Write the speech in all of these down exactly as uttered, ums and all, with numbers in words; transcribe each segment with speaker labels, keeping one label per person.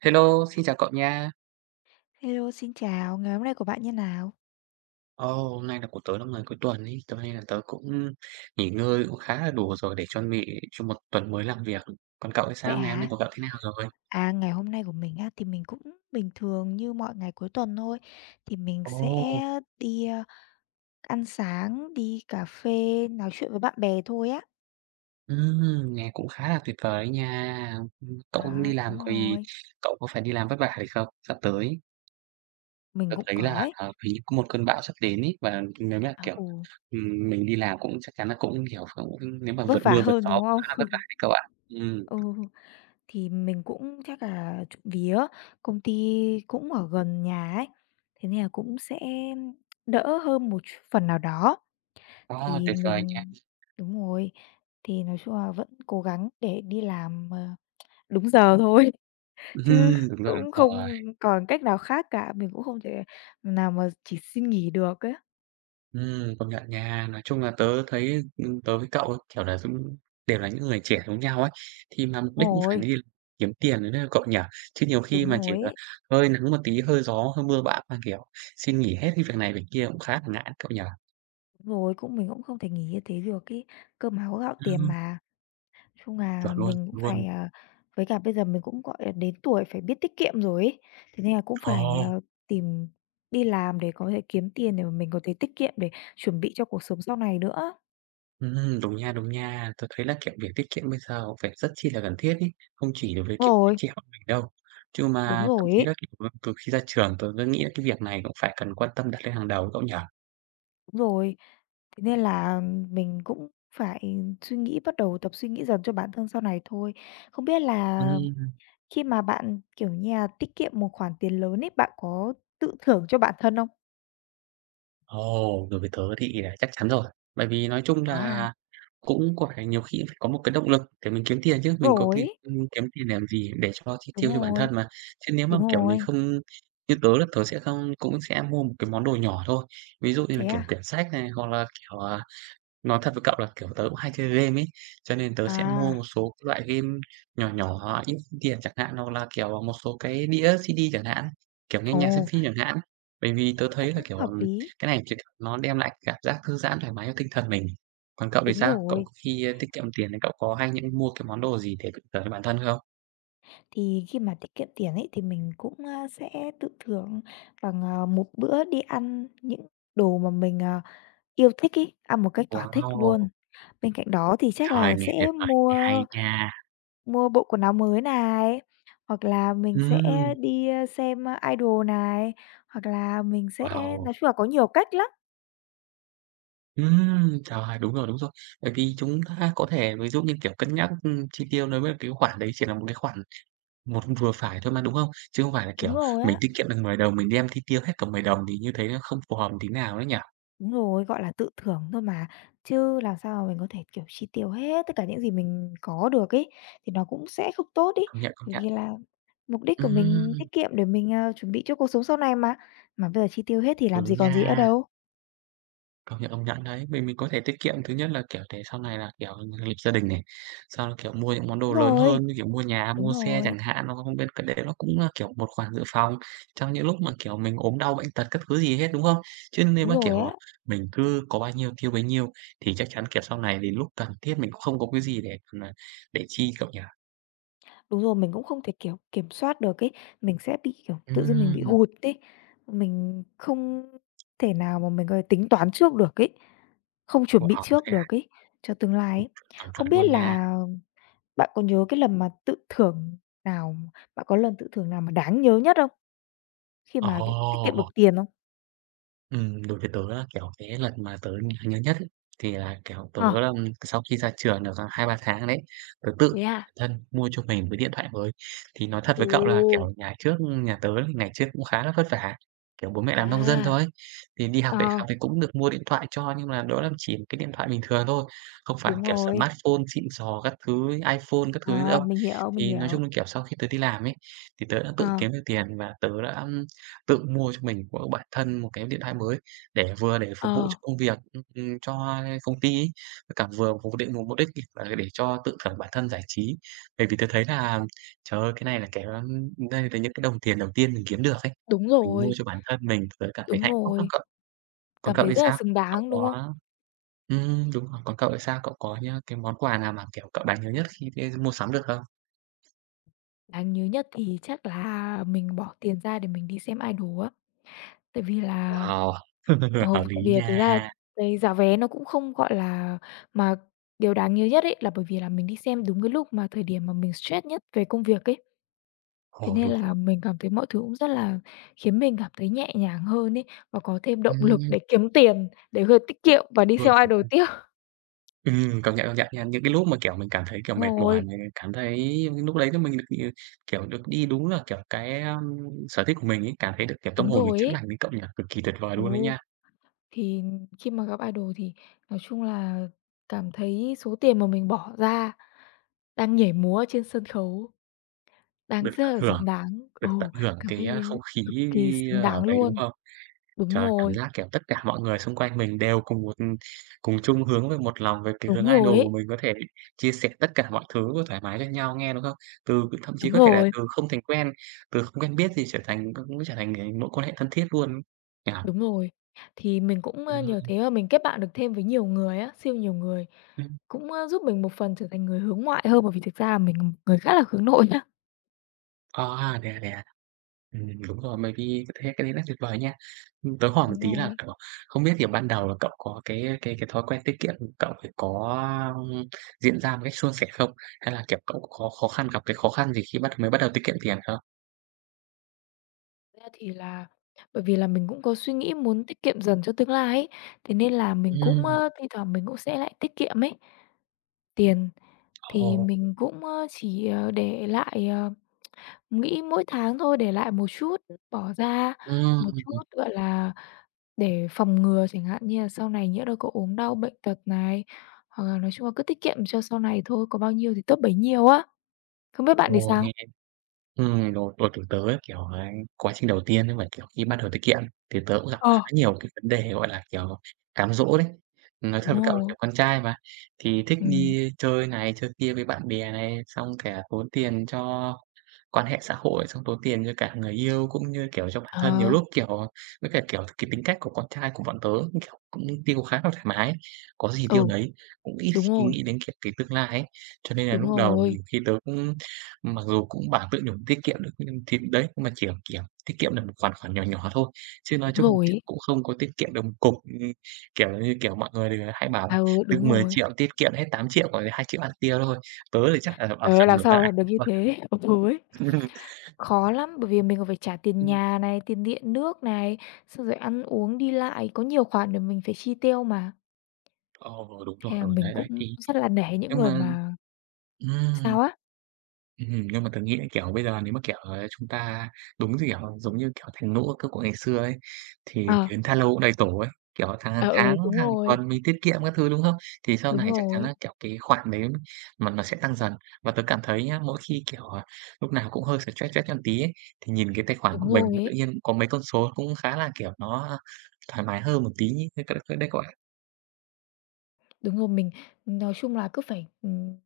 Speaker 1: Hello, xin chào cậu nha.
Speaker 2: Hello, xin chào, ngày hôm nay của bạn như nào?
Speaker 1: Ồ, hôm nay là của tớ là ngày cuối tuần ấy, cho nên là tớ cũng nghỉ ngơi cũng khá là đủ rồi để chuẩn bị cho một tuần mới làm việc. Còn cậu thì
Speaker 2: Vậy
Speaker 1: sao? Ngày hôm
Speaker 2: hả?
Speaker 1: nay của cậu thế nào rồi?
Speaker 2: À, ngày hôm nay của mình á, thì mình cũng bình thường như mọi ngày cuối tuần thôi. Thì mình sẽ
Speaker 1: Ồ.
Speaker 2: đi, ơ, ăn sáng, đi cà phê, nói chuyện với bạn bè thôi á.
Speaker 1: Ừm, nghe cũng khá là tuyệt vời đấy nha. Ừm, Cậu cũng
Speaker 2: Đó,
Speaker 1: đi
Speaker 2: đúng
Speaker 1: làm thì
Speaker 2: rồi,
Speaker 1: cậu có phải đi làm vất vả hay không? Sắp tới,
Speaker 2: mình
Speaker 1: tớ
Speaker 2: cũng
Speaker 1: thấy là
Speaker 2: có ấy.
Speaker 1: à, hình như có một cơn bão sắp đến ấy và nếu là
Speaker 2: À,
Speaker 1: kiểu
Speaker 2: ừ,
Speaker 1: ừm, mình đi làm cũng chắc chắn là cũng hiểu cũng nếu mà
Speaker 2: vất
Speaker 1: vượt
Speaker 2: vả
Speaker 1: mưa vượt
Speaker 2: hơn,
Speaker 1: gió
Speaker 2: đúng
Speaker 1: cũng
Speaker 2: không?
Speaker 1: khá là vất vả đấy cậu ạ. Ừ,
Speaker 2: Ừ, thì mình cũng chắc là trộm vía, công ty cũng ở gần nhà ấy, thế nên là cũng sẽ đỡ hơn một ch phần nào đó. Thì
Speaker 1: tuyệt vời nha.
Speaker 2: mình đúng rồi, thì nói chung là vẫn cố gắng để đi làm, ờ, đúng giờ thôi,
Speaker 1: Ừ,
Speaker 2: chứ
Speaker 1: đúng rồi,
Speaker 2: cũng
Speaker 1: đúng rồi.
Speaker 2: không còn cách nào khác cả, mình cũng không thể nào mà chỉ xin nghỉ được ấy.
Speaker 1: Ừm, công nhận nha. Nói chung là tớ thấy, ừm, tớ với cậu ấy, kiểu là, cũng đều là những người trẻ giống nhau ấy, thì mà mục
Speaker 2: Đúng
Speaker 1: đích cũng phải
Speaker 2: rồi,
Speaker 1: đi kiếm tiền đấy cậu nhỉ? Chứ nhiều khi
Speaker 2: đúng
Speaker 1: mà chỉ
Speaker 2: rồi
Speaker 1: là
Speaker 2: ấy,
Speaker 1: hơi nắng một tí, hơi gió, hơi mưa bão mà, kiểu, xin nghỉ hết cái việc này việc kia cũng khá là ngại cậu nhỉ?
Speaker 2: đúng rồi, cũng mình cũng không thể nghỉ như thế được cái cơm áo gạo tiền
Speaker 1: Ừm,
Speaker 2: mà. Nói chung là
Speaker 1: chuẩn luôn,
Speaker 2: mình cũng
Speaker 1: luôn.
Speaker 2: phải, à với cả bây giờ mình cũng, gọi là, đến tuổi phải biết tiết kiệm rồi ấy, thế nên là cũng
Speaker 1: Ờ,
Speaker 2: phải, ờ, tìm đi làm để có thể kiếm tiền để mà mình có thể tiết kiệm để chuẩn bị cho cuộc sống sau này nữa.
Speaker 1: ừm, đúng nha, đúng nha. Tôi thấy là, kiểu, việc tiết kiệm bây giờ cũng phải rất chi là cần thiết ấy, không chỉ đối với,
Speaker 2: Đúng
Speaker 1: kiểu, giới
Speaker 2: rồi,
Speaker 1: trẻ bọn mình đâu. Chứ
Speaker 2: đúng
Speaker 1: mà thậm
Speaker 2: rồi
Speaker 1: chí
Speaker 2: ấy,
Speaker 1: là, kiểu, từ khi ra trường tôi cứ nghĩ là cái việc này cũng phải cần quan tâm đặt lên hàng đầu cậu nhỉ?
Speaker 2: đúng rồi. Thế nên là mình cũng phải suy nghĩ bắt đầu tập suy nghĩ dần cho bản thân sau này thôi. Không biết là
Speaker 1: Ừm,
Speaker 2: khi mà bạn, kiểu như là, tiết kiệm một khoản tiền lớn ấy, bạn có tự thưởng cho bản thân không?
Speaker 1: ồ, đối với tớ thì là chắc chắn rồi. Bởi vì nói chung
Speaker 2: Có hả?
Speaker 1: là cũng có phải nhiều khi cũng phải có một cái động lực để mình kiếm tiền chứ, mình có
Speaker 2: Rồi
Speaker 1: khi
Speaker 2: ấy,
Speaker 1: ừm, kiếm tiền làm gì để cho chi
Speaker 2: đúng
Speaker 1: tiêu cho bản
Speaker 2: rồi,
Speaker 1: thân mà. Chứ nếu mà,
Speaker 2: đúng
Speaker 1: kiểu, mình
Speaker 2: rồi.
Speaker 1: không như tớ là tớ sẽ không cũng sẽ mua một cái món đồ nhỏ thôi, ví dụ như là,
Speaker 2: Thế
Speaker 1: kiểu,
Speaker 2: à?
Speaker 1: quyển sách này, hoặc là, kiểu, à, nói thật với cậu là, kiểu, tớ cũng hay chơi game ấy, cho nên tớ sẽ mua
Speaker 2: À,
Speaker 1: một số cái loại game nhỏ nhỏ, ít tiền chẳng hạn, hoặc là, kiểu, một số cái đĩa xê đê chẳng hạn, kiểu, nghe
Speaker 2: ồ,
Speaker 1: nhạc, xem phim chẳng hạn. Bởi vì tớ
Speaker 2: cũng
Speaker 1: thấy là, kiểu,
Speaker 2: hợp
Speaker 1: ừm,
Speaker 2: lý.
Speaker 1: cái này thì nó đem lại cảm giác thư giãn, thoải mái cho tinh thần mình. Còn cậu thì
Speaker 2: Đúng
Speaker 1: sao? Cậu
Speaker 2: rồi,
Speaker 1: khi, ơ, tiết kiệm tiền thì cậu có hay những mua cái món đồ gì để tự thưởng cho bản thân không?
Speaker 2: thì khi mà tiết kiệm tiền ấy thì mình cũng, a, sẽ tự thưởng bằng, à, một bữa đi ăn những đồ mà mình, à yêu thích ấy, ăn một cách thỏa thích luôn.
Speaker 1: Wow!
Speaker 2: Bên cạnh đó thì chắc
Speaker 1: Trời,
Speaker 2: là
Speaker 1: nghe
Speaker 2: sẽ
Speaker 1: tuyệt vời,
Speaker 2: mua
Speaker 1: nghe hay nha!
Speaker 2: mua bộ quần áo mới này, hoặc là mình sẽ
Speaker 1: Ừm,
Speaker 2: đi, ơ, xem, ơ, idol này, hoặc là mình sẽ
Speaker 1: wow!
Speaker 2: nói chung là có nhiều cách lắm.
Speaker 1: Ừm, trời, đúng rồi, đúng rồi. Bởi vì chúng ta có thể ví dụ như, kiểu, cân nhắc, ừm, chi tiêu đối với cái khoản đấy chỉ là một cái khoản một vừa phải thôi mà, đúng không? Chứ không phải là,
Speaker 2: Đúng
Speaker 1: kiểu,
Speaker 2: rồi
Speaker 1: mình
Speaker 2: á,
Speaker 1: tiết kiệm được mười đồng mình đem chi tiêu hết cả mười đồng thì như thế nó không phù hợp tí nào đấy nhỉ?
Speaker 2: đúng rồi, gọi là tự thưởng thôi mà, chứ làm sao mà mình có thể, kiểu, chi tiêu hết tất cả những gì mình có được ấy, thì nó cũng sẽ không tốt ấy.
Speaker 1: Công nhận, công
Speaker 2: Bởi
Speaker 1: nhận.
Speaker 2: vì là mục đích của mình
Speaker 1: Ừm,
Speaker 2: tiết kiệm để mình, ờ, chuẩn bị cho cuộc sống sau này mà, mà bây giờ chi tiêu hết thì làm gì
Speaker 1: đúng
Speaker 2: còn gì nữa
Speaker 1: nha.
Speaker 2: đâu.
Speaker 1: Công nhận, công nhận đấy. Mình mình có thể tiết kiệm, thứ nhất là, kiểu, để sau này là, kiểu, lập gia đình này, sau đó, kiểu, mua những món đồ
Speaker 2: Đúng
Speaker 1: lớn
Speaker 2: rồi,
Speaker 1: hơn như kiểu mua nhà,
Speaker 2: đúng
Speaker 1: mua xe
Speaker 2: rồi.
Speaker 1: chẳng hạn, nó không biết cái đấy nó cũng là, kiểu, một khoản dự phòng trong những lúc mà, kiểu, mình ốm đau bệnh tật các thứ gì hết, đúng không? Chứ nếu
Speaker 2: Đúng
Speaker 1: mà,
Speaker 2: rồi
Speaker 1: kiểu,
Speaker 2: á,
Speaker 1: à, mình cứ có bao nhiêu tiêu bấy nhiêu thì chắc chắn, kiểu, sau này đến lúc cần thiết mình cũng không có cái gì để mà để chi, cậu nhỉ?
Speaker 2: đúng rồi, mình cũng không thể, kiểu, kiểm soát được ấy, mình sẽ bị, kiểu, tự dưng mình bị
Speaker 1: Ừm,
Speaker 2: hụt ấy, mình không thể nào mà mình có thể tính toán trước được ấy, không chuẩn
Speaker 1: wow,
Speaker 2: bị trước
Speaker 1: thế à?
Speaker 2: được ấy, cho tương lai
Speaker 1: Chuẩn,
Speaker 2: ấy.
Speaker 1: chuẩn, chuẩn
Speaker 2: Không biết
Speaker 1: luôn nha.
Speaker 2: là bạn có nhớ cái lần mà tự thưởng nào bạn có lần tự thưởng nào mà đáng nhớ nhất không? Khi mà, kiểu, tiết kiệm được
Speaker 1: Ồ!
Speaker 2: tiền không?
Speaker 1: Ừm, đối với tớ là, kiểu, cái lần mà tớ nhớ nhất ấy, thì là, kiểu, tớ
Speaker 2: Ờ,
Speaker 1: là sau khi ra trường được, à, hai ba tháng đấy, tớ tự
Speaker 2: thế à?
Speaker 1: bản thân mua cho mình một cái điện thoại mới. Thì nói thật
Speaker 2: Ồ,
Speaker 1: với cậu là, kiểu, nhà trước nhà tớ thì ngày trước cũng khá là vất vả, kiểu, bố mẹ làm nông dân
Speaker 2: à,
Speaker 1: thôi, thì đi học
Speaker 2: ờ.
Speaker 1: đại học thì cũng được mua điện thoại cho, nhưng mà đó là chỉ một cái điện thoại bình thường thôi, không phải
Speaker 2: Đúng
Speaker 1: kiểu
Speaker 2: rồi,
Speaker 1: smartphone xịn sò các thứ, iPhone các thứ nữa
Speaker 2: ờ,
Speaker 1: đâu.
Speaker 2: mình hiểu, mình
Speaker 1: Thì nói
Speaker 2: hiểu,
Speaker 1: chung là, kiểu, sau khi tớ đi làm ấy, thì tớ đã tự
Speaker 2: ờ.
Speaker 1: kiếm được tiền và tớ đã tự mua cho mình của bản thân một cái điện thoại mới để vừa để phục vụ
Speaker 2: Ờ,
Speaker 1: cho công việc, ừm, ừm, cho công ty ấy, với cả vừa phục định một mục đích là để cho tự thưởng bản thân giải trí. Bởi vì tớ thấy là, trời ơi, cái này là cái, đây là những cái đồng tiền đầu tiên mình kiếm được ấy,
Speaker 2: đúng
Speaker 1: mình mua
Speaker 2: rồi.
Speaker 1: cho bản thân mình, tớ cảm thấy
Speaker 2: Đúng
Speaker 1: hạnh phúc lắm
Speaker 2: rồi.
Speaker 1: cậu. Còn
Speaker 2: Cảm
Speaker 1: cậu
Speaker 2: thấy
Speaker 1: thì
Speaker 2: rất là
Speaker 1: sao?
Speaker 2: xứng
Speaker 1: Cậu
Speaker 2: đáng, đúng không?
Speaker 1: có ừm, đúng rồi, còn cậu thì sao? Cậu có nhá cái món quà nào mà, kiểu, cậu đáng nhớ nhất khi đi mua sắm được không?
Speaker 2: Đáng nhớ nhất thì chắc là mình bỏ tiền ra để mình đi xem idol á. Tại vì là
Speaker 1: Wow,
Speaker 2: ờ,
Speaker 1: hợp
Speaker 2: tại
Speaker 1: lý
Speaker 2: vì là thực ra là
Speaker 1: nha.
Speaker 2: cái giá vé nó cũng không, gọi là mà điều đáng nhớ nhất ấy là bởi vì là mình đi xem đúng cái lúc mà thời điểm mà mình stress nhất về công việc ấy. Thế
Speaker 1: Ồ,
Speaker 2: nên
Speaker 1: đúng rồi.
Speaker 2: là mình cảm thấy mọi thứ cũng rất là khiến mình cảm thấy nhẹ nhàng hơn ấy, và có thêm động lực
Speaker 1: Ừm,
Speaker 2: để kiếm tiền, để có tiết kiệm và đi
Speaker 1: luôn
Speaker 2: xem idol
Speaker 1: chuẩn.
Speaker 2: tiếp.
Speaker 1: Ừm, công nhận, công nhận nha. Những cái lúc mà, kiểu, mình cảm thấy, kiểu, mệt
Speaker 2: Đúng
Speaker 1: mỏi,
Speaker 2: rồi,
Speaker 1: mình cảm thấy lúc đấy là mình được, ừ, kiểu, được đi đúng là, kiểu, cái, a, sở thích của mình ấy, cảm thấy được, kiểu, tâm
Speaker 2: đúng
Speaker 1: hồn được
Speaker 2: rồi
Speaker 1: chữa
Speaker 2: ấy.
Speaker 1: lành với cậu nhỉ? Cực kỳ tuyệt vời
Speaker 2: Ừ.
Speaker 1: luôn đấy nha.
Speaker 2: Thì khi mà gặp idol thì nói chung là cảm thấy số tiền mà mình bỏ ra đang nhảy múa trên sân khấu đang
Speaker 1: Được tận
Speaker 2: rất là
Speaker 1: hưởng
Speaker 2: xứng đáng.
Speaker 1: được
Speaker 2: Ừ,
Speaker 1: tận hưởng
Speaker 2: cảm
Speaker 1: cái, a, không
Speaker 2: thấy
Speaker 1: khí
Speaker 2: cực kỳ xứng
Speaker 1: ở
Speaker 2: đáng
Speaker 1: đấy, đúng
Speaker 2: luôn.
Speaker 1: không?
Speaker 2: Đúng
Speaker 1: Trời, cảm
Speaker 2: rồi,
Speaker 1: giác, kiểu, tất cả mọi người xung quanh mình đều cùng một cùng chung hướng về một lòng về cái
Speaker 2: đúng
Speaker 1: hướng
Speaker 2: rồi ấy,
Speaker 1: idol mình có thể chia sẻ tất cả mọi thứ thoải mái cho nhau nghe, đúng không? Từ thậm chí
Speaker 2: đúng
Speaker 1: có thể là
Speaker 2: rồi,
Speaker 1: từ không thành quen, từ không quen biết gì trở thành cũng trở thành, ờ, mối quan hệ thân thiết luôn. Nhỉ?
Speaker 2: đúng rồi. Thì mình cũng, ơ, nhờ
Speaker 1: Ừm,
Speaker 2: thế mà mình kết bạn được thêm với nhiều người á, siêu nhiều người,
Speaker 1: ừm.
Speaker 2: cũng, ơ, giúp mình một phần trở thành người hướng ngoại hơn, bởi vì thực ra là mình là một người khá là hướng nội nhá.
Speaker 1: À, thế à, thế à? Ừm, đúng rồi, bởi vì thế cái đấy là tuyệt vời nha. Ừm, tớ hỏi một
Speaker 2: Đúng
Speaker 1: tí là,
Speaker 2: rồi.
Speaker 1: kiểu, không biết thì ban đầu là cậu có cái cái cái thói quen tiết kiệm cậu phải có, ưm, diễn ra một cách suôn sẻ không? Hay là, kiểu, cậu khó khó khăn gặp cái khó khăn gì khi bắt mới bắt đầu tiết kiệm tiền không?
Speaker 2: Ra thì là bởi vì là mình cũng có suy nghĩ muốn tiết kiệm dần cho tương lai ấy, thế nên là mình cũng,
Speaker 1: Ừm,
Speaker 2: ơ, thi thoảng mình cũng sẽ lại tiết kiệm ấy. Tiền thì
Speaker 1: ồ.
Speaker 2: mình cũng, ơ, chỉ, ờ, để lại, ờ, nghĩ mỗi tháng thôi, để lại một chút, bỏ ra
Speaker 1: Ừm,
Speaker 2: một chút, gọi là, để phòng ngừa chẳng hạn như là sau này nhỡ đâu có ốm đau bệnh tật này, hoặc là nói chung là cứ tiết kiệm cho sau này thôi, có bao nhiêu thì tốt bấy nhiêu á. Không biết bạn thì
Speaker 1: ồ,
Speaker 2: sao?
Speaker 1: nghe Ừm, rồi, rồi, kiểu, tớ ấy, kiểu, ấy, quá trình đầu tiên ấy mà, kiểu, khi bắt đầu thực hiện thì tớ cũng gặp khá
Speaker 2: Ờ,
Speaker 1: nhiều cái vấn đề, gọi là, kiểu, cám dỗ đấy. Nói thật
Speaker 2: đúng
Speaker 1: với cậu là,
Speaker 2: rồi,
Speaker 1: kiểu, con trai mà, thì thích
Speaker 2: ừm,
Speaker 1: đi chơi này chơi kia với bạn bè này, xong cả tốn tiền cho quan hệ xã hội, xong tốn tiền cho cả người yêu cũng như, kiểu, cho bản thân. Nhiều
Speaker 2: ờ,
Speaker 1: lúc, kiểu, với cả, kiểu, cái tính cách của con trai của bọn tớ, kiểu, cũng tiêu khá là thoải mái ấy, có gì tiêu
Speaker 2: ừ,
Speaker 1: nấy, cũng ít
Speaker 2: đúng
Speaker 1: khi
Speaker 2: rồi,
Speaker 1: nghĩ đến, kiểu, cái tương lai ấy. Cho nên là
Speaker 2: đúng
Speaker 1: lúc đầu
Speaker 2: rồi.
Speaker 1: nhiều khi tớ cũng mặc dù cũng bảo tự nhủ tiết kiệm được, nhưng thì đấy, nhưng mà chỉ, kiểu, tiết kiệm được một khoản khoản nhỏ nhỏ thôi, chứ nói
Speaker 2: Đúng
Speaker 1: chung là,
Speaker 2: rồi
Speaker 1: kiểu,
Speaker 2: ấy.
Speaker 1: cũng không có tiết kiệm được một cục. Ừm, kiểu như, kiểu, mọi người đều hay bảo là
Speaker 2: À, ừ, đúng
Speaker 1: "Lương mười
Speaker 2: rồi.
Speaker 1: nghìn tiết kiệm hết tám triệu không không không còn lại hai không không không ăn tiêu thôi." Tớ thì chắc là ở
Speaker 2: Trời ơi,
Speaker 1: phần
Speaker 2: làm
Speaker 1: ngược
Speaker 2: sao mà
Speaker 1: lại.
Speaker 2: được như
Speaker 1: Vâng.
Speaker 2: thế? Ừ ấy. Khó lắm, bởi vì mình còn phải trả tiền
Speaker 1: Ừm.
Speaker 2: nhà này, tiền điện nước này, xong rồi ăn uống, đi lại, có nhiều khoản để mình phải chi tiêu mà.
Speaker 1: Ồ, đúng
Speaker 2: Thế
Speaker 1: rồi,
Speaker 2: là
Speaker 1: rồi,
Speaker 2: mình
Speaker 1: đấy, đấy,
Speaker 2: cũng
Speaker 1: thì
Speaker 2: rất là nể những
Speaker 1: nhưng
Speaker 2: người
Speaker 1: mà
Speaker 2: mà
Speaker 1: ừm,
Speaker 2: sao á?
Speaker 1: ừm, nhưng mà tớ nghĩ, là kiểu, bây giờ nếu mà, kiểu, ờ, chúng ta đúng như, kiểu, giống như, kiểu, thành nũ cơ cụ ngày xưa ấy, thì
Speaker 2: Ờ,
Speaker 1: đến tha lâu cũng đầy tổ ấy, kiểu, tháng hàng
Speaker 2: ờ, ừ,
Speaker 1: tháng,
Speaker 2: đúng
Speaker 1: hàng
Speaker 2: rồi,
Speaker 1: tuần mình tiết kiệm các thứ, đúng không? Thì sau
Speaker 2: đúng
Speaker 1: này chắc chắn
Speaker 2: rồi,
Speaker 1: là, kiểu, cái khoản đấy mà nó sẽ tăng dần. Và tớ cảm thấy nhá, mỗi khi, kiểu, à, lúc nào cũng hơi stress stress một tí ấy, thì nhìn cái tài khoản
Speaker 2: đúng
Speaker 1: của mình
Speaker 2: rồi
Speaker 1: mà tự
Speaker 2: ấy.
Speaker 1: nhiên có mấy con số cũng khá là, kiểu, nó thoải mái hơn một tí nhỉ cái c cái đấy các bạn
Speaker 2: Đúng rồi, mình nói chung là cứ phải, ừm,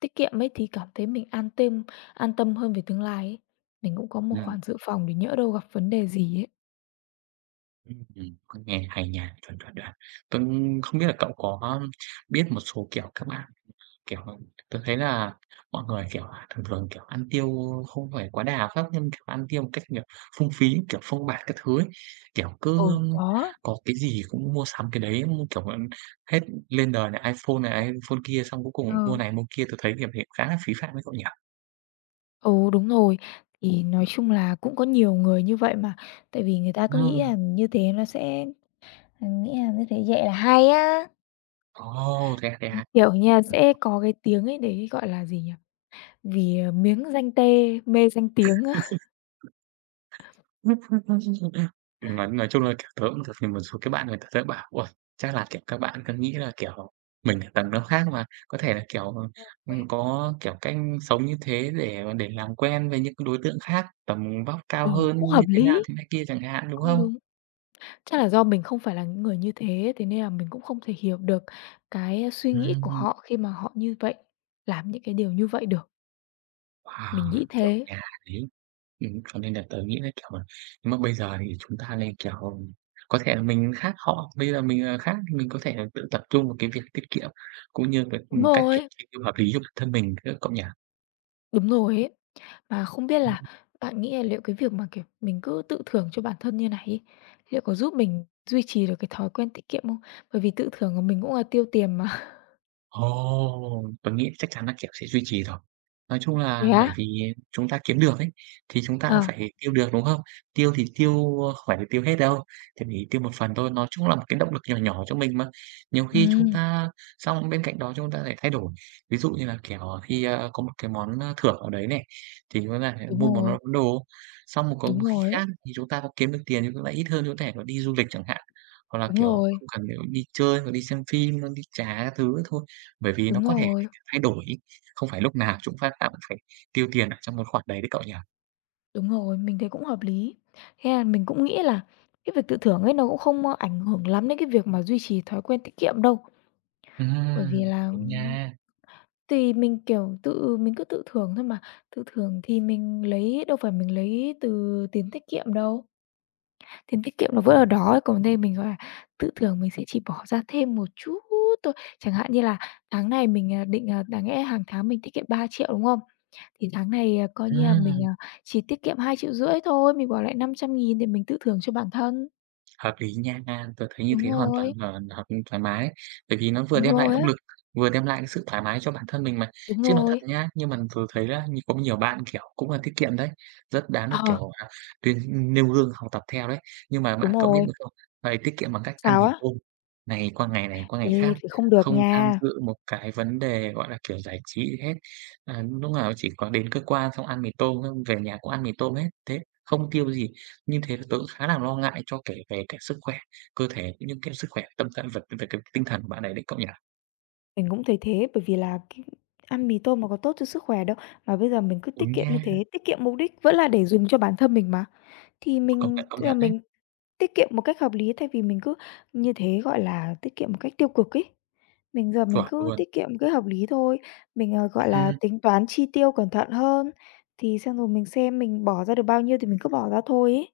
Speaker 2: tiết kiệm ấy thì cảm thấy mình an tâm, an tâm hơn về tương lai ấy. Mình cũng có một khoản dự phòng để nhỡ đâu gặp vấn đề gì ấy.
Speaker 1: Ừm, ôi, nghe hay nha, chuẩn, chuẩn, chuẩn. Tôi không biết là cậu có biết một số, kiểu, các bạn, kiểu, tôi thấy là mọi người, kiểu, thường thường, kiểu, ăn tiêu không phải quá đà pháp, nhưng, kiểu, ăn tiêu một cách, kiểu, phung phí, kiểu, phông bạt các thứ ấy, kiểu, cứ
Speaker 2: Ừ, có,
Speaker 1: có cái gì cũng mua sắm cái đấy, mua, kiểu, hết lên đời này ai phôn này, ai phôn kia, xong cuối cùng mua
Speaker 2: ờ.
Speaker 1: này mua kia, tôi thấy, kiểu, hiện khá là phí phạm với cậu nhỉ?
Speaker 2: Ừ, đúng rồi. Thì nói chung là cũng có nhiều người như vậy mà, tại vì người ta cứ nghĩ
Speaker 1: Ừm,
Speaker 2: là như thế nó sẽ à, nghĩ là như thế vậy là hay á.
Speaker 1: ồ, thế à, thế
Speaker 2: Ừm,
Speaker 1: à?
Speaker 2: kiểu nha, sẽ có cái tiếng ấy đấy, gọi là gì nhỉ? "Vì, ờ, miếng danh tê mê danh tiếng" á.
Speaker 1: nói nói chung là, kiểu, tớ cũng gặp một số cái bạn người ta sẽ bảo: "Uầy, chắc là, kiểu, các bạn cứ nghĩ là, kiểu, mình ở tầng nó khác mà, có thể là, kiểu,
Speaker 2: Đúng rồi.
Speaker 1: ừm, có, kiểu, cách sống như thế để mà để làm quen với những cái đối tượng khác, tầm vóc cao
Speaker 2: Ừ,
Speaker 1: hơn
Speaker 2: cũng hợp
Speaker 1: như thế nào
Speaker 2: lý,
Speaker 1: thế này kia" chẳng hạn, đúng
Speaker 2: cũng
Speaker 1: không?
Speaker 2: đúng. Chắc là do mình không phải là những người như thế, thế nên là mình cũng không thể hiểu được cái suy nghĩ của
Speaker 1: Ừm.
Speaker 2: họ khi mà họ như vậy, làm những cái điều như vậy được. Mình
Speaker 1: Wow,
Speaker 2: nghĩ
Speaker 1: chuẩn
Speaker 2: thế.
Speaker 1: nha đấy. Ừm, cho nên là tớ nghĩ là, kiểu là, nếu mà bây giờ thì chúng ta nên, kiểu, có thể là mình khác họ, bây giờ mình, ờ, khác thì mình có thể là tự tập trung vào cái việc tiết kiệm, cũng như cái,
Speaker 2: Đúng
Speaker 1: ừm, cách, kiểu,
Speaker 2: rồi.
Speaker 1: chi tiêu hợp lý cho bản thân mình nữa, cậu nhỉ?
Speaker 2: Đúng rồi ấy. Mà không biết là bạn nghĩ là liệu cái việc mà, kiểu, mình cứ tự thưởng cho bản thân như này ấy, liệu có giúp mình duy trì được cái thói quen tiết kiệm không? Bởi vì tự thưởng của mình cũng là tiêu tiền mà.
Speaker 1: Ồ! Tôi nghĩ chắc chắn là, kiểu, sẽ duy trì rồi. Nói chung
Speaker 2: Thế
Speaker 1: là bởi
Speaker 2: á?
Speaker 1: vì chúng ta kiếm được ấy, thì chúng ta cũng
Speaker 2: Ờ,
Speaker 1: phải tiêu được, đúng không? Tiêu thì tiêu, ơ, không phải là tiêu hết đâu, thì mình tiêu một phần thôi, nó cũng là một cái động lực nhỏ nhỏ cho mình mà. Nhiều khi chúng
Speaker 2: ừm,
Speaker 1: ta xong bên cạnh đó chúng ta lại thay đổi, ví dụ như là, kiểu, khi, a, có một cái món, a, thưởng nào đấy này, thì chúng ta lại
Speaker 2: đúng
Speaker 1: mua một món
Speaker 2: rồi,
Speaker 1: món đồ, xong một có
Speaker 2: đúng
Speaker 1: một khi
Speaker 2: rồi ấy,
Speaker 1: khác thì chúng ta có kiếm được tiền thì cũng lại ít hơn, chúng ta có thể đi du lịch chẳng hạn, hoặc là,
Speaker 2: đúng
Speaker 1: kiểu,
Speaker 2: rồi,
Speaker 1: không cần phải đi chơi, hoặc đi xem phim, hoặc đi trà các thứ thôi. Bởi vì nó
Speaker 2: Đúng
Speaker 1: có thể
Speaker 2: rồi,
Speaker 1: thay đổi, không phải lúc nào chúng ta cũng phải tiêu tiền ở trong một khoản đấy đấy cậu nhỉ?
Speaker 2: đúng rồi, mình thấy cũng hợp lý. Thế là mình cũng nghĩ là cái việc tự thưởng ấy nó cũng không, ơ, ảnh hưởng lắm đến cái việc mà duy trì thói quen tiết kiệm đâu, bởi vì
Speaker 1: Ừm,
Speaker 2: là
Speaker 1: đúng nha.
Speaker 2: thì mình, kiểu, tự mình cứ tự thưởng thôi mà, tự thưởng thì mình lấy đâu phải mình lấy từ tiền tiết kiệm đâu, tiền tiết kiệm nó vẫn
Speaker 1: Ồ.
Speaker 2: ở đó ấy, còn đây mình, gọi là, tự thưởng mình sẽ chỉ bỏ ra thêm một chút thôi. Chẳng hạn như là tháng này mình, à, định, à đáng lẽ hàng tháng mình tiết kiệm ba triệu đúng không? Thì tháng này, à, coi như là mình,
Speaker 1: Ừm.
Speaker 2: à, chỉ tiết kiệm hai triệu rưỡi thôi, mình bỏ lại năm trăm nghìn để mình tự thưởng cho bản thân.
Speaker 1: Hợp lý nha, tớ thấy như
Speaker 2: Đúng
Speaker 1: thế hoàn toàn
Speaker 2: rồi,
Speaker 1: là hợp thoải mái. Bởi vì nó vừa
Speaker 2: đúng
Speaker 1: đem lại
Speaker 2: rồi
Speaker 1: động
Speaker 2: á,
Speaker 1: lực, vừa đem lại cái sự thoải mái cho bản thân mình mà.
Speaker 2: đúng
Speaker 1: Chứ nói thật
Speaker 2: rồi.
Speaker 1: nhá, nhưng mà tớ thấy là như có nhiều bạn, kiểu, cũng là tiết kiệm đấy, rất đáng được,
Speaker 2: Ờ,
Speaker 1: kiểu, à, tuyên nêu gương học tập theo đấy. Nhưng mà
Speaker 2: đúng
Speaker 1: bạn có biết
Speaker 2: rồi.
Speaker 1: được không? Vậy tiết kiệm bằng cách ăn
Speaker 2: Sao
Speaker 1: thịt
Speaker 2: á?
Speaker 1: tôm, này qua ngày này qua ngày
Speaker 2: Ê,
Speaker 1: khác,
Speaker 2: thì không được
Speaker 1: không tham
Speaker 2: nha.
Speaker 1: dự một cái vấn đề, gọi là, kiểu, giải trí gì hết. À, lúc nào chỉ có đến cơ quan xong ăn mì tôm, xong về nhà cũng ăn mì tôm hết, thế không tiêu gì. Như thế là tớ cũng khá là lo ngại cho kể về cái sức khỏe cơ thể cũng như cái sức khỏe tâm trạng vật về cái tinh thần của bạn ấy đấy cậu nhỉ?
Speaker 2: Mình cũng thấy thế, bởi vì là cái ăn mì tôm nó có tốt cho sức khỏe đâu. Mà bây giờ mình cứ tiết
Speaker 1: Đúng
Speaker 2: kiệm như
Speaker 1: nha,
Speaker 2: thế, tiết kiệm mục đích vẫn là để dùng cho bản thân mình mà. Thì
Speaker 1: công
Speaker 2: mình
Speaker 1: nhận, công
Speaker 2: tức là
Speaker 1: nhận đấy,
Speaker 2: mình tiết kiệm một cách hợp lý thay vì mình cứ như thế, gọi là, tiết kiệm một cách tiêu cực ấy. Mình giờ mình
Speaker 1: chuẩn
Speaker 2: cứ
Speaker 1: luôn.
Speaker 2: tiết kiệm một cách hợp lý thôi, mình, ờ, gọi là,
Speaker 1: Ừm,
Speaker 2: tính toán chi tiêu cẩn thận hơn, thì xong rồi mình xem mình bỏ ra được bao nhiêu thì mình cứ bỏ ra thôi ấy.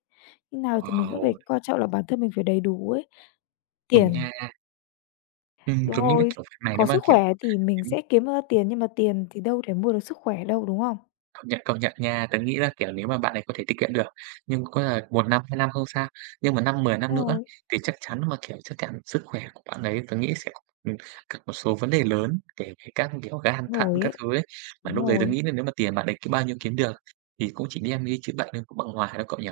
Speaker 2: Như nào thì mình vẫn
Speaker 1: wow,
Speaker 2: phải coi trọng là bản thân mình phải đầy đủ ấy.
Speaker 1: đúng
Speaker 2: Tiền
Speaker 1: nha. Ừm,
Speaker 2: đúng
Speaker 1: giống như cái
Speaker 2: rồi,
Speaker 1: kiểu phim này
Speaker 2: có
Speaker 1: nếu mà,
Speaker 2: sức
Speaker 1: kiểu.
Speaker 2: khỏe thì mình sẽ kiếm ra tiền, nhưng mà tiền thì đâu thể mua được sức khỏe đâu, đúng không?
Speaker 1: Công nhận, công nhận nha. Tớ nghĩ là, kiểu, nếu mà bạn ấy có thể tiết kiệm được, nhưng có là một năm, hai năm không sao, nhưng mà năm mười năm
Speaker 2: Đúng
Speaker 1: nữa
Speaker 2: rồi.
Speaker 1: thì chắc chắn mà, kiểu, chắc chắn sức khỏe của bạn ấy tớ nghĩ sẽ, ừm, gặp một số vấn đề lớn kể về các, kiểu, gan
Speaker 2: Đúng
Speaker 1: thận
Speaker 2: rồi ấy,
Speaker 1: các thứ ấy. Mà
Speaker 2: đúng
Speaker 1: lúc đấy tớ
Speaker 2: rồi,
Speaker 1: nghĩ là nếu mà tiền bạn ấy cứ bao nhiêu kiếm được thì cũng chỉ đem đi chữa bệnh thôi cũng bằng hòa đâu cậu nhỉ?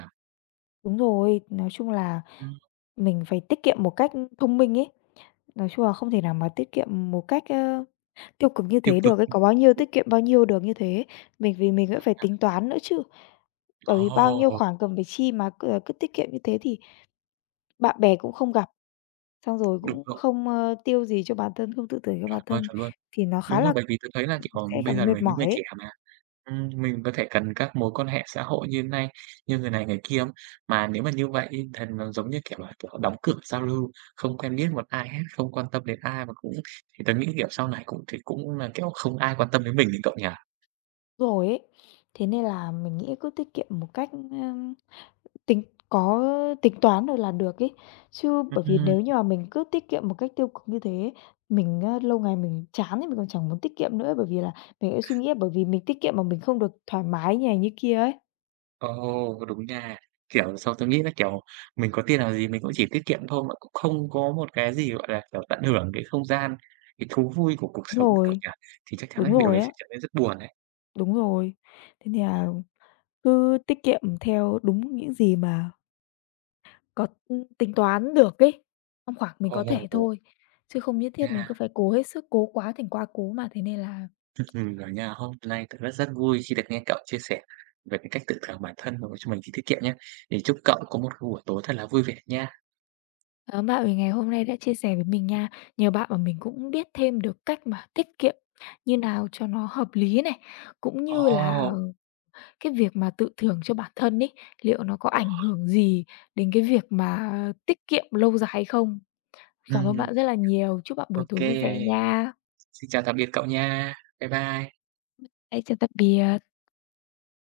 Speaker 2: đúng rồi. Nói chung là
Speaker 1: Ừm,
Speaker 2: mình phải tiết kiệm một cách thông minh ấy. Nói chung là không thể nào mà tiết kiệm một cách, ơ, tiêu cực như
Speaker 1: tiêu
Speaker 2: thế
Speaker 1: cực.
Speaker 2: được ấy, có bao nhiêu tiết kiệm bao nhiêu được như thế. Mình vì mình vẫn phải tính toán nữa chứ. Bởi vì bao nhiêu
Speaker 1: Ồ,
Speaker 2: khoản cần phải chi mà c cứ tiết kiệm như thế thì bạn bè cũng không gặp. Xong rồi
Speaker 1: đúng
Speaker 2: cũng
Speaker 1: rồi,
Speaker 2: không, ơ, tiêu gì cho bản thân, không tự thưởng cho bản
Speaker 1: chuẩn luôn,
Speaker 2: thân
Speaker 1: chuẩn luôn.
Speaker 2: thì nó khá
Speaker 1: Đúng rồi,
Speaker 2: là
Speaker 1: bởi vì tôi thấy là, kiểu,
Speaker 2: sẽ cảm
Speaker 1: bây
Speaker 2: thấy
Speaker 1: giờ là
Speaker 2: mệt
Speaker 1: mấy
Speaker 2: mỏi
Speaker 1: người trẻ
Speaker 2: ấy.
Speaker 1: mà. Ừm, mình có thể cần các mối quan hệ xã hội như này như người này người kia không? Mà nếu mà như vậy ấy, thì nó giống như, kiểu là, kiểu, đóng cửa giao lưu, không quen biết một ai hết, không quan tâm đến ai mà cũng thì tớ nghĩ, kiểu, sau này cũng thì cũng là, kiểu, không ai quan tâm đến mình thì cậu nhỉ?
Speaker 2: Rồi ấy, thế nên là mình nghĩ cứ tiết kiệm một cách, ưm, tính có tính toán rồi là được ấy. Chứ bởi vì
Speaker 1: Ừm,
Speaker 2: nếu như mà mình cứ tiết kiệm một cách tiêu cực như thế, mình á, lâu ngày mình chán thì mình còn chẳng muốn tiết kiệm nữa, bởi vì là mình lại suy nghĩ bởi vì mình tiết kiệm mà mình không được thoải mái như này như kia ấy.
Speaker 1: ồ, đúng nha. Kiểu, sau tôi nghĩ là, kiểu, mình có tiền làm gì mình cũng chỉ tiết kiệm thôi mà cũng không có một cái gì, gọi là, kiểu, tận hưởng cái không gian, cái thú vui của cuộc
Speaker 2: Đúng
Speaker 1: sống cậu
Speaker 2: rồi,
Speaker 1: nhỉ? Thì chắc chắn là
Speaker 2: đúng
Speaker 1: điều
Speaker 2: rồi
Speaker 1: đấy
Speaker 2: á,
Speaker 1: sẽ trở nên rất buồn đấy.
Speaker 2: đúng rồi. Thế nên là cứ tiết kiệm theo đúng những gì mà có, ừ, tính toán được ấy, trong khoảng mình có thể
Speaker 1: Ồ,
Speaker 2: thôi, chứ không nhất thiết mình
Speaker 1: nha.
Speaker 2: cứ phải cố hết sức, cố quá thành quá cố mà. Thế nên là
Speaker 1: Ừm, rồi nha. Hôm nay rất rất vui khi được nghe cậu chia sẻ về cái cách tự thưởng bản thân và cho mình khi tiết kiệm nhé. Thì chúc cậu có một buổi tối thật là vui vẻ nha.
Speaker 2: cảm ơn bạn vì ngày hôm nay đã chia sẻ với mình nha. Nhờ bạn mà mình cũng biết thêm được cách mà tiết kiệm như nào cho nó hợp lý này, cũng như là
Speaker 1: Ồ.
Speaker 2: cái việc mà tự thưởng cho bản thân ấy, liệu nó có ảnh hưởng gì đến cái việc mà tiết kiệm lâu dài hay không. Cảm ơn
Speaker 1: Ừm,
Speaker 2: bạn rất là nhiều, chúc bạn
Speaker 1: ô.
Speaker 2: buổi tối vui vẻ nha.
Speaker 1: Xin chào tạm biệt cậu nha. Bye bye.
Speaker 2: Hãy chào tạm biệt.